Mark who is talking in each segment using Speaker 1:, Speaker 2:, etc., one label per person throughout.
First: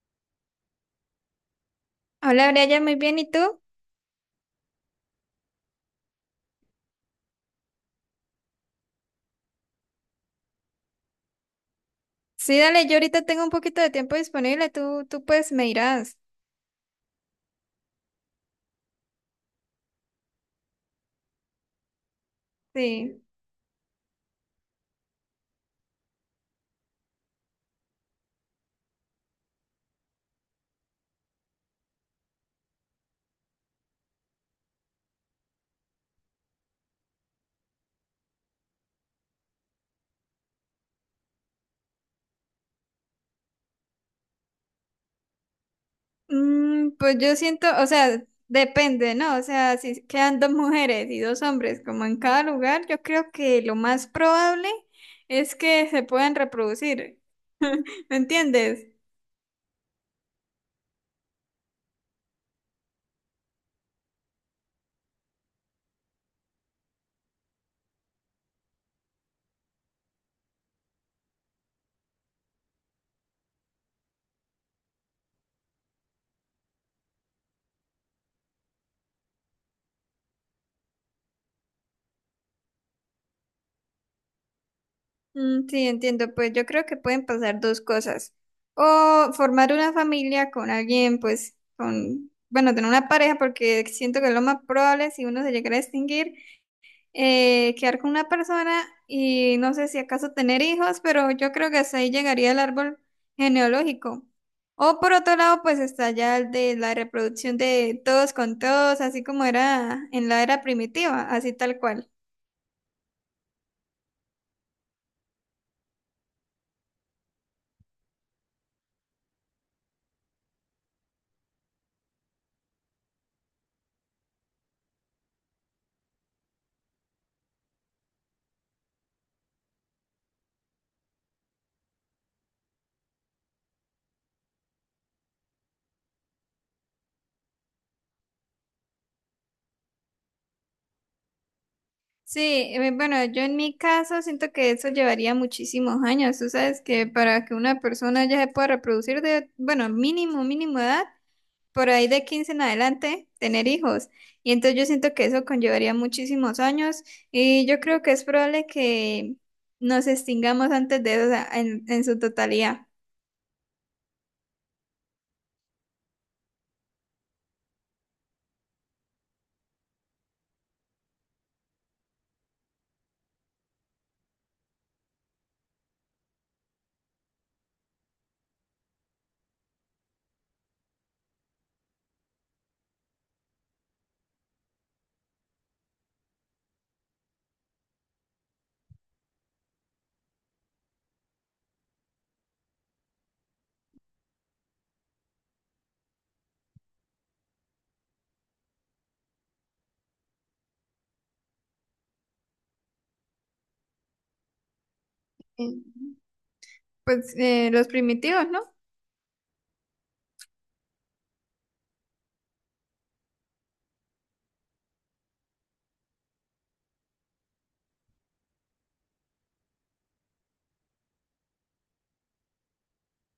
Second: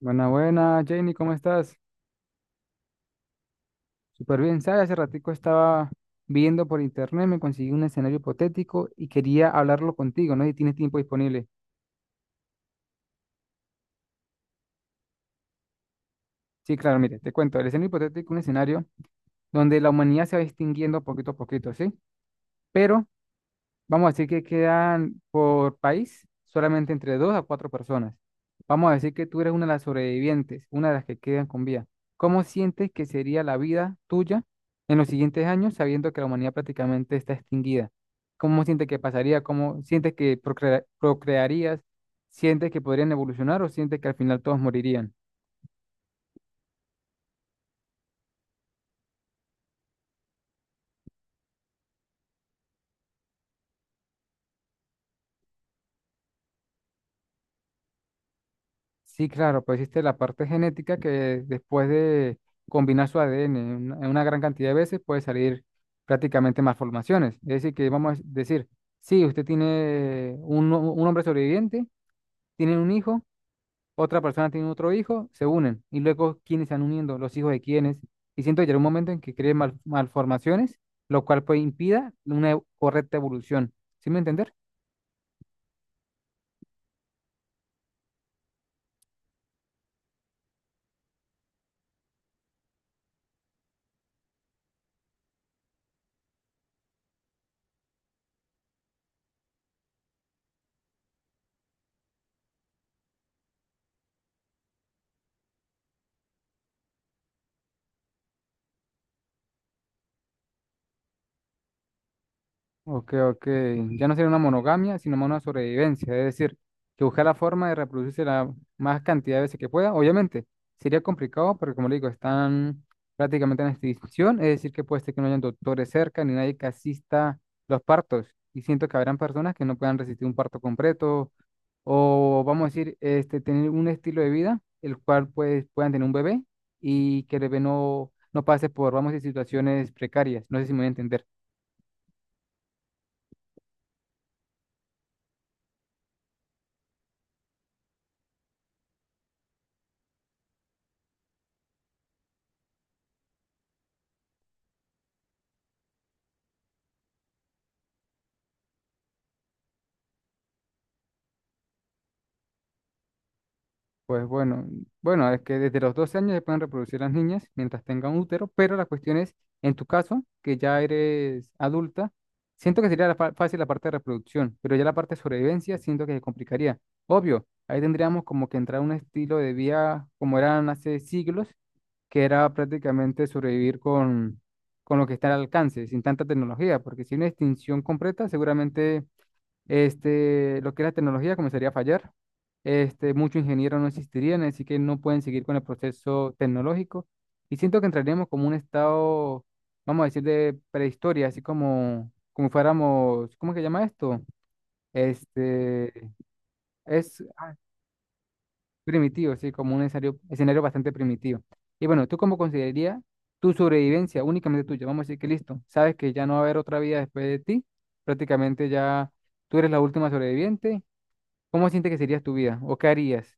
Speaker 1: Buena, buena, Jenny, ¿cómo estás?
Speaker 2: Hola, Brian, muy bien. ¿Y tú?
Speaker 1: Súper bien, ¿sabes? Hace ratico estaba viendo por internet, me conseguí un escenario hipotético y quería hablarlo contigo, ¿no? Si tienes tiempo disponible.
Speaker 2: Sí, dale, yo ahorita tengo un poquito de tiempo disponible. Tú pues me irás.
Speaker 1: Sí, claro, mire, te cuento, el escenario hipotético, es un escenario donde la humanidad se va extinguiendo poquito a poquito, ¿sí? Pero
Speaker 2: Sí.
Speaker 1: vamos a decir que quedan por país solamente entre dos a cuatro personas. Vamos a decir que tú eres una de las sobrevivientes, una de las que quedan con vida. ¿Cómo sientes que sería la vida tuya en los siguientes años, sabiendo que la humanidad prácticamente está extinguida? ¿Cómo sientes que pasaría? ¿Cómo sientes que procrearías? ¿Sientes que podrían evolucionar o sientes que al final todos morirían?
Speaker 2: Pues yo siento, o sea, depende, ¿no? O sea, si quedan dos mujeres y dos hombres como en cada lugar, yo creo que lo más probable es que se puedan reproducir. ¿Me entiendes?
Speaker 1: Sí, claro, pues existe la parte genética que después de combinar su ADN en una gran cantidad de veces puede salir prácticamente malformaciones. Es decir, que vamos a decir, sí, usted tiene un hombre sobreviviente, tiene un hijo, otra persona tiene otro hijo, se unen. Y luego, ¿quiénes se están uniendo? Los hijos de quiénes. Y siento que llegará un momento en que creen malformaciones, lo cual pues impida una correcta evolución. ¿Sí me entiendes?
Speaker 2: Mm, sí, entiendo. Pues yo creo que pueden pasar dos cosas: o formar una familia con alguien, pues, con, bueno, tener una pareja, porque siento que es lo más probable. Si uno se llegara a extinguir, quedar con una persona y no sé si acaso tener hijos, pero yo creo que hasta ahí llegaría el árbol genealógico. O por otro lado, pues está ya el de la reproducción de todos con todos, así como era en la era primitiva, así tal cual.
Speaker 1: Ok, ok. Ya no sería una monogamia, sino más una sobrevivencia. Es decir, que buscar la forma de reproducirse la más cantidad de veces que pueda. Obviamente, sería complicado porque, como le digo, están prácticamente en extinción. Es decir, que puede ser que no hayan doctores cerca ni nadie que asista los partos. Y siento que habrán personas que no puedan resistir un parto completo o, vamos a decir, tener un estilo de vida el cual pues, puedan tener un bebé y que el bebé no pase por, vamos a decir, situaciones precarias. No sé si me voy a entender.
Speaker 2: Sí, bueno, yo en mi caso siento que eso llevaría muchísimos años. Tú sabes que para que una persona ya se pueda reproducir, de, bueno, mínimo, mínimo edad, por ahí de 15 en adelante, tener hijos. Y entonces yo siento que eso conllevaría muchísimos años y yo creo que es probable que nos extingamos antes de eso, o sea, en su totalidad.
Speaker 1: Pues bueno, bueno, es que desde los 12 años se pueden reproducir las niñas mientras tengan útero, pero la cuestión es, en tu caso, que ya eres adulta, siento que sería la fácil la parte de reproducción, pero ya la parte de sobrevivencia siento que se complicaría. Obvio, ahí tendríamos como que entrar a un estilo de vida como eran hace siglos, que era prácticamente sobrevivir con lo que está al alcance, sin tanta tecnología, porque si hay una extinción completa, seguramente lo que es la tecnología comenzaría a fallar. Muchos ingenieros no existirían, así que no pueden seguir con el proceso tecnológico. Y siento que entraríamos como un estado, vamos a decir, de prehistoria, así como, como fuéramos, ¿cómo que se llama esto?
Speaker 2: Eh,
Speaker 1: Este, es
Speaker 2: Pues
Speaker 1: ah,
Speaker 2: los primitivos, ¿no?
Speaker 1: Primitivo, sí, como un escenario, escenario bastante primitivo. Y bueno, ¿tú cómo considerarías tu sobrevivencia únicamente tuya? Vamos a decir que listo, sabes que ya no va a haber otra vida después de ti, prácticamente ya tú eres la última sobreviviente. ¿Cómo sientes que sería tu vida? ¿O qué harías?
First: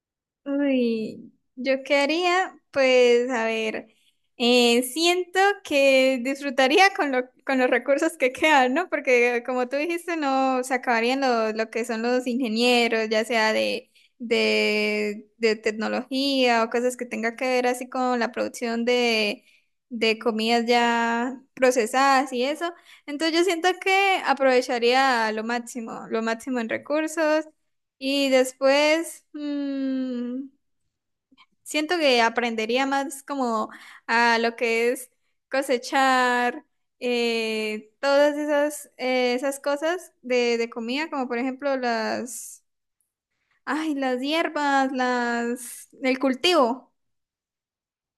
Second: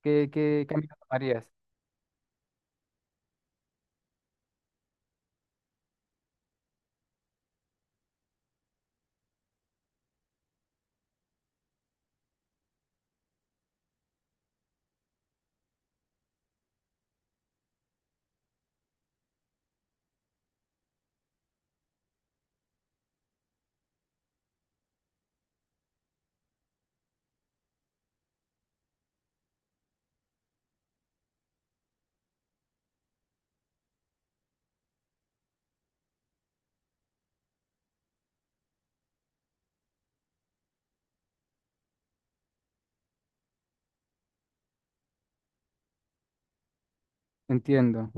Speaker 1: ¿Qué camino
Speaker 2: Uy,
Speaker 1: tomarías?
Speaker 2: yo qué haría, pues a ver, siento que disfrutaría con, con los recursos que quedan, ¿no? Porque como tú dijiste, no se acabarían lo que son los ingenieros, ya sea de, de tecnología o cosas que tenga que ver así con la producción de comidas ya procesadas y eso. Entonces yo siento que aprovecharía lo máximo en recursos. Y después, siento que aprendería más como a lo que es cosechar, todas esas, esas cosas de comida, como por ejemplo las, ay, las hierbas, las, el cultivo.
Speaker 1: Entiendo.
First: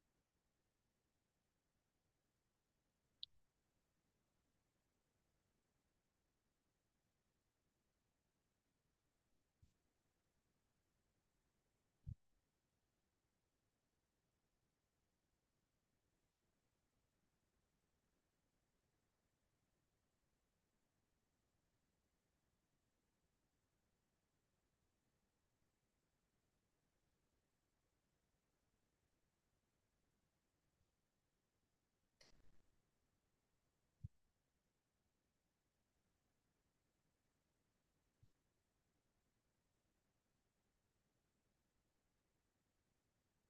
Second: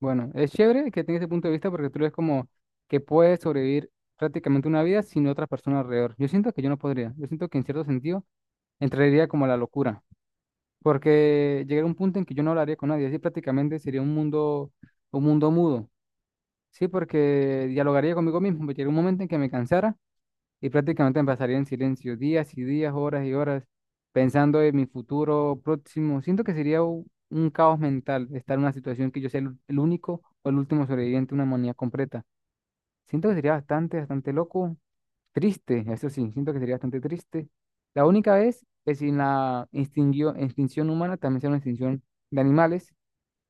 Speaker 1: Bueno, es chévere que tengas ese punto de vista porque tú eres como que puedes sobrevivir prácticamente una vida sin otra persona alrededor. Yo siento que yo no podría. Yo siento que en cierto sentido entraría como a la locura porque llegaría un punto en que yo no hablaría con nadie. Así prácticamente sería un mundo mudo. Sí, porque dialogaría conmigo mismo. Llegaría un momento en que me cansara y prácticamente me pasaría en silencio días y días, horas y horas, pensando en mi futuro próximo. Siento que sería un caos mental estar en una situación que yo sea el único o el último sobreviviente de una humanidad completa. Siento que sería bastante, bastante loco, triste, eso sí, siento que sería bastante triste. La única vez que sin la extinción humana también sea una extinción de animales.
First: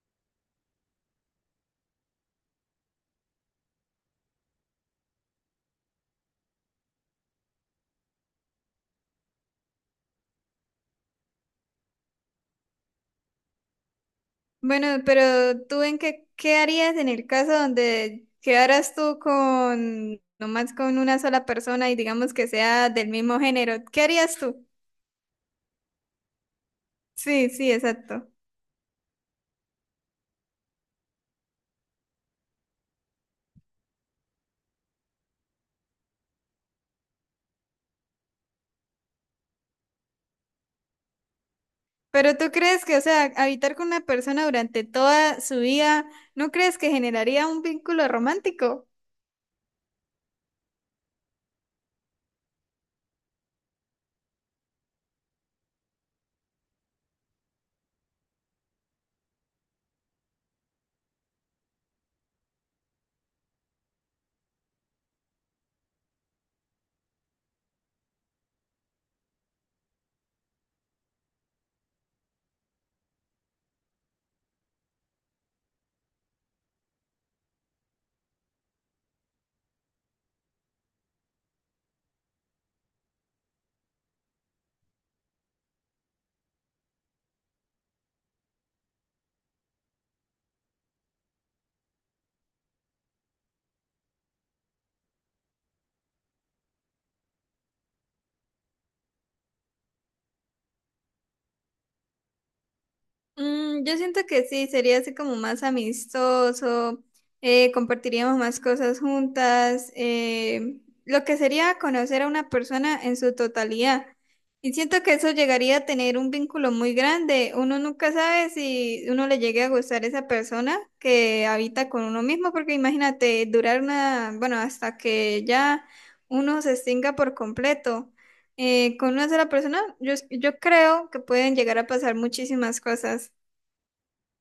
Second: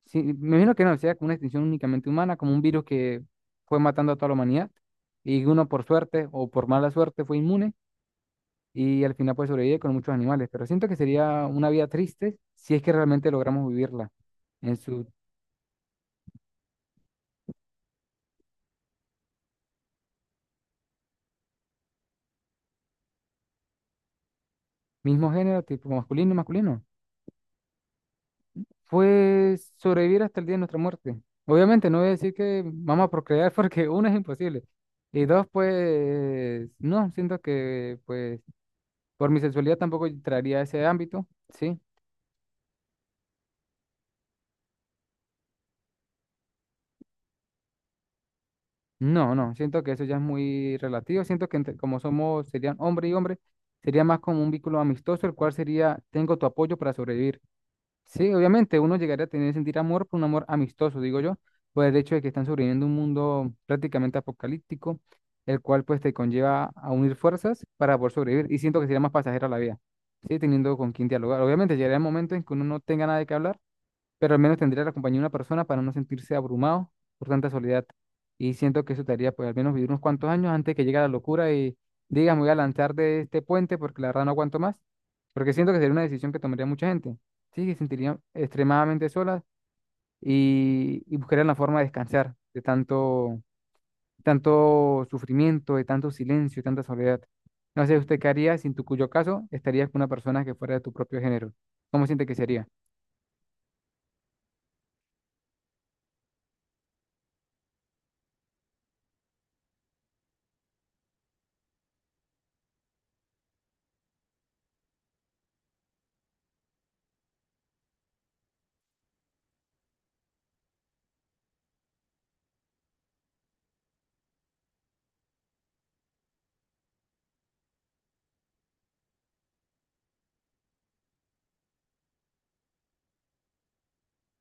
Speaker 1: Sí, me imagino que no, sea como una extinción únicamente humana, como un virus que fue matando a toda la humanidad y uno por suerte o por mala suerte fue inmune y al final pues sobrevive con muchos animales, pero siento que sería una vida triste si es que realmente logramos vivirla en
Speaker 2: Bueno,
Speaker 1: su
Speaker 2: pero tú en qué, qué harías en el caso donde quedaras tú con, nomás con una sola persona y digamos que sea del mismo género, ¿qué harías tú?
Speaker 1: mismo género, tipo masculino y masculino.
Speaker 2: Sí, sí, exacto.
Speaker 1: Pues sobrevivir hasta el día de nuestra muerte. Obviamente no voy a decir que vamos a procrear porque uno es imposible y dos pues no, siento que pues por mi sexualidad tampoco entraría a ese ámbito, ¿sí?
Speaker 2: Pero tú crees que, o sea, habitar con una persona durante toda su vida, ¿no crees que generaría un vínculo romántico?
Speaker 1: No, no, siento que eso ya es muy relativo, siento que como somos, serían hombre y hombre, sería más como un vínculo amistoso, el cual sería, tengo tu apoyo para sobrevivir. Sí, obviamente, uno llegaría a tener, sentir amor por un amor amistoso, digo yo, por el hecho de que están sobreviviendo un mundo prácticamente apocalíptico, el cual pues te conlleva a unir fuerzas para poder sobrevivir. Y siento que sería más pasajera la vida, ¿sí? Teniendo con quién dialogar. Obviamente llegará el momento en que uno no tenga nada de qué hablar, pero al menos tendría la compañía de una persona para no sentirse abrumado por tanta soledad. Y siento que eso te haría, pues, al menos vivir unos cuantos años antes de que llegue la locura y digas, me voy a lanzar de este puente porque la verdad no aguanto más. Porque siento que sería una decisión que tomaría mucha gente. Sí, que se sentirían extremadamente solas y buscarían la forma de descansar de tanto, tanto sufrimiento, de tanto silencio, de tanta soledad. No sé, ¿usted qué haría si en tu cuyo caso estarías con una persona que fuera de tu propio género? ¿Cómo siente que sería?
Speaker 2: Mm, yo siento que sí, sería así como más amistoso, compartiríamos más cosas juntas, lo que sería conocer a una persona en su totalidad. Y siento que eso llegaría a tener un vínculo muy grande. Uno nunca sabe si uno le llegue a gustar esa persona que habita con uno mismo, porque imagínate, durar una, bueno, hasta que ya uno se extinga por completo. Con una sola persona, yo creo que pueden llegar a pasar muchísimas cosas.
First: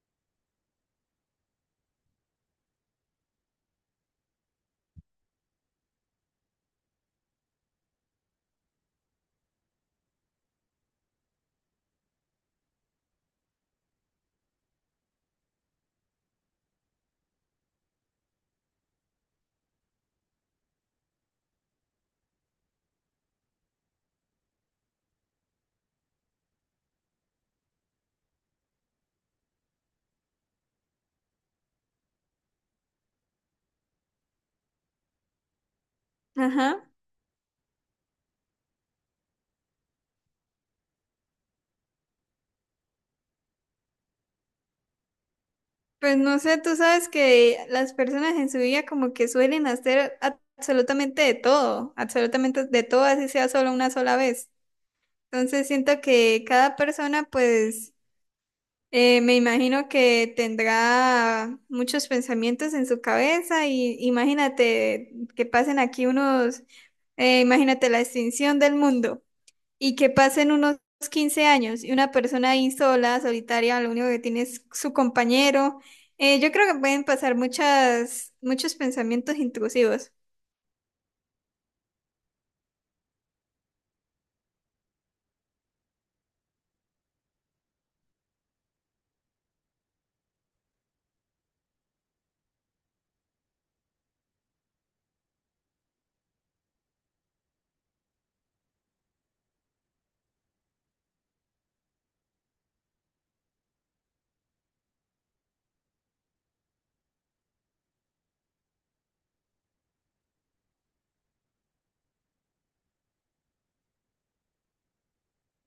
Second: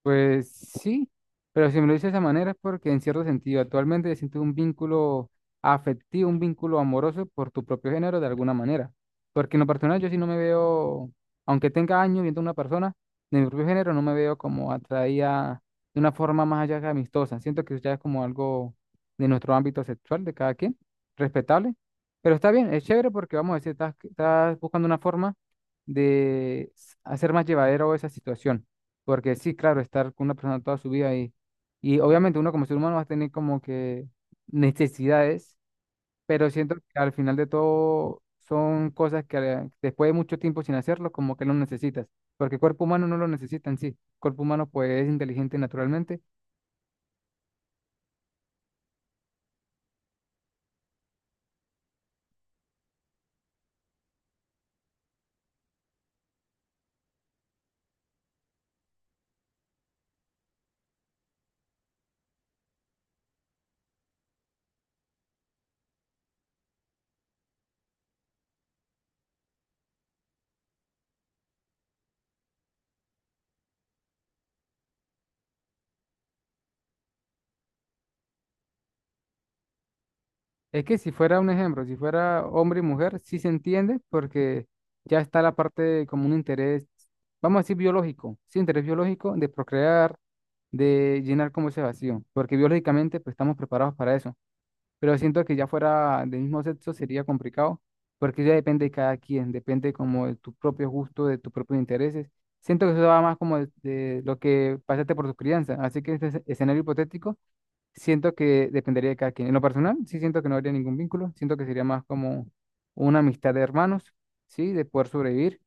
Speaker 1: Pues sí, pero si me lo dices de esa manera es porque en cierto sentido actualmente siento un vínculo afectivo, un vínculo amoroso por tu propio género de alguna manera. Porque en lo personal yo sí no me veo, aunque tenga años viendo a una persona de mi propio género, no me veo como atraída de una forma más allá que amistosa. Siento que ya es como algo de nuestro ámbito sexual de cada quien, respetable. Pero está bien, es chévere porque vamos a decir, estás, estás buscando una forma hacer más llevadero esa situación. Porque sí, claro, estar con una persona toda su vida y obviamente uno como ser humano va a tener como que necesidades, pero siento que
Speaker 2: Ajá.
Speaker 1: al final de todo son cosas que después de mucho tiempo sin hacerlo, como que no necesitas, porque el cuerpo humano no lo necesita en sí. El cuerpo humano pues es inteligente
Speaker 2: Pues
Speaker 1: naturalmente.
Speaker 2: no sé, tú sabes que las personas en su vida como que suelen hacer absolutamente de todo, así sea solo una sola vez. Entonces siento que cada persona pues me imagino que tendrá muchos pensamientos en su cabeza, y imagínate que pasen aquí unos, imagínate la extinción del mundo. Y que pasen unos 15 años y una persona ahí sola, solitaria, lo único que tiene es su compañero. Yo creo que pueden pasar muchos pensamientos intrusivos.
Speaker 1: Es que si fuera un ejemplo, si fuera hombre y mujer, sí se entiende porque ya está la parte de como un interés, vamos a decir biológico, sí, interés biológico de procrear, de llenar como ese vacío, porque biológicamente pues estamos preparados para eso, pero siento que ya fuera del mismo sexo sería complicado porque ya depende de cada quien, depende como de tu propio gusto, de tus propios intereses. Siento que eso va más como de lo que pasaste por tu crianza, así que este escenario hipotético. Siento que dependería de cada quien. En lo personal, sí siento que no habría ningún vínculo. Siento que sería más como una amistad de hermanos, ¿sí? De poder sobrevivir.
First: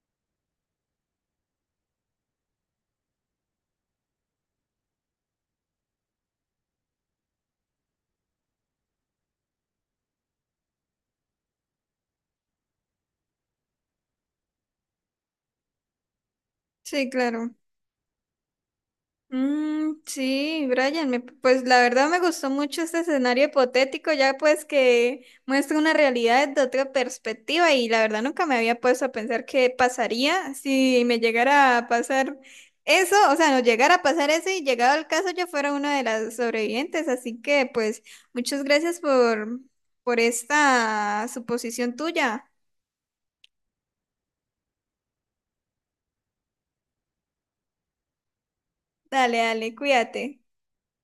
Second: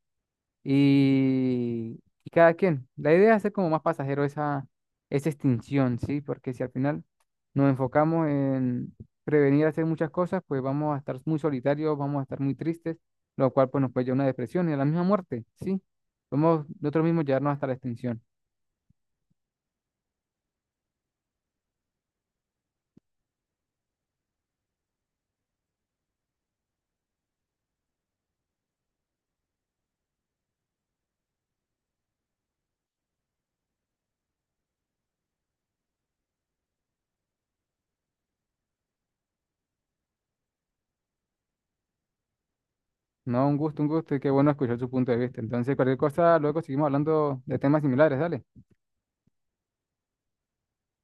Speaker 1: Y cada quien. La idea es hacer como más pasajero esa, esa extinción, ¿sí? Porque si al final nos enfocamos en prevenir hacer muchas cosas, pues vamos a estar muy solitarios, vamos a estar muy tristes, lo cual pues nos puede llevar a una depresión y a la misma muerte, ¿sí? Podemos nosotros
Speaker 2: Sí,
Speaker 1: mismos llevarnos
Speaker 2: claro.
Speaker 1: hasta la extinción.
Speaker 2: Mm, sí, Brian, pues la verdad me gustó mucho este escenario hipotético, ya pues que muestra una realidad de otra perspectiva y la verdad nunca me había puesto a pensar qué pasaría si me llegara a pasar eso, o sea, no llegara a pasar eso y llegado el caso yo fuera una de las sobrevivientes, así que pues muchas gracias por esta suposición tuya.
Speaker 1: No, un gusto y qué bueno escuchar su punto de vista. Entonces, cualquier cosa, luego seguimos hablando de temas similares, dale.
Speaker 2: Dale, dale, cuídate.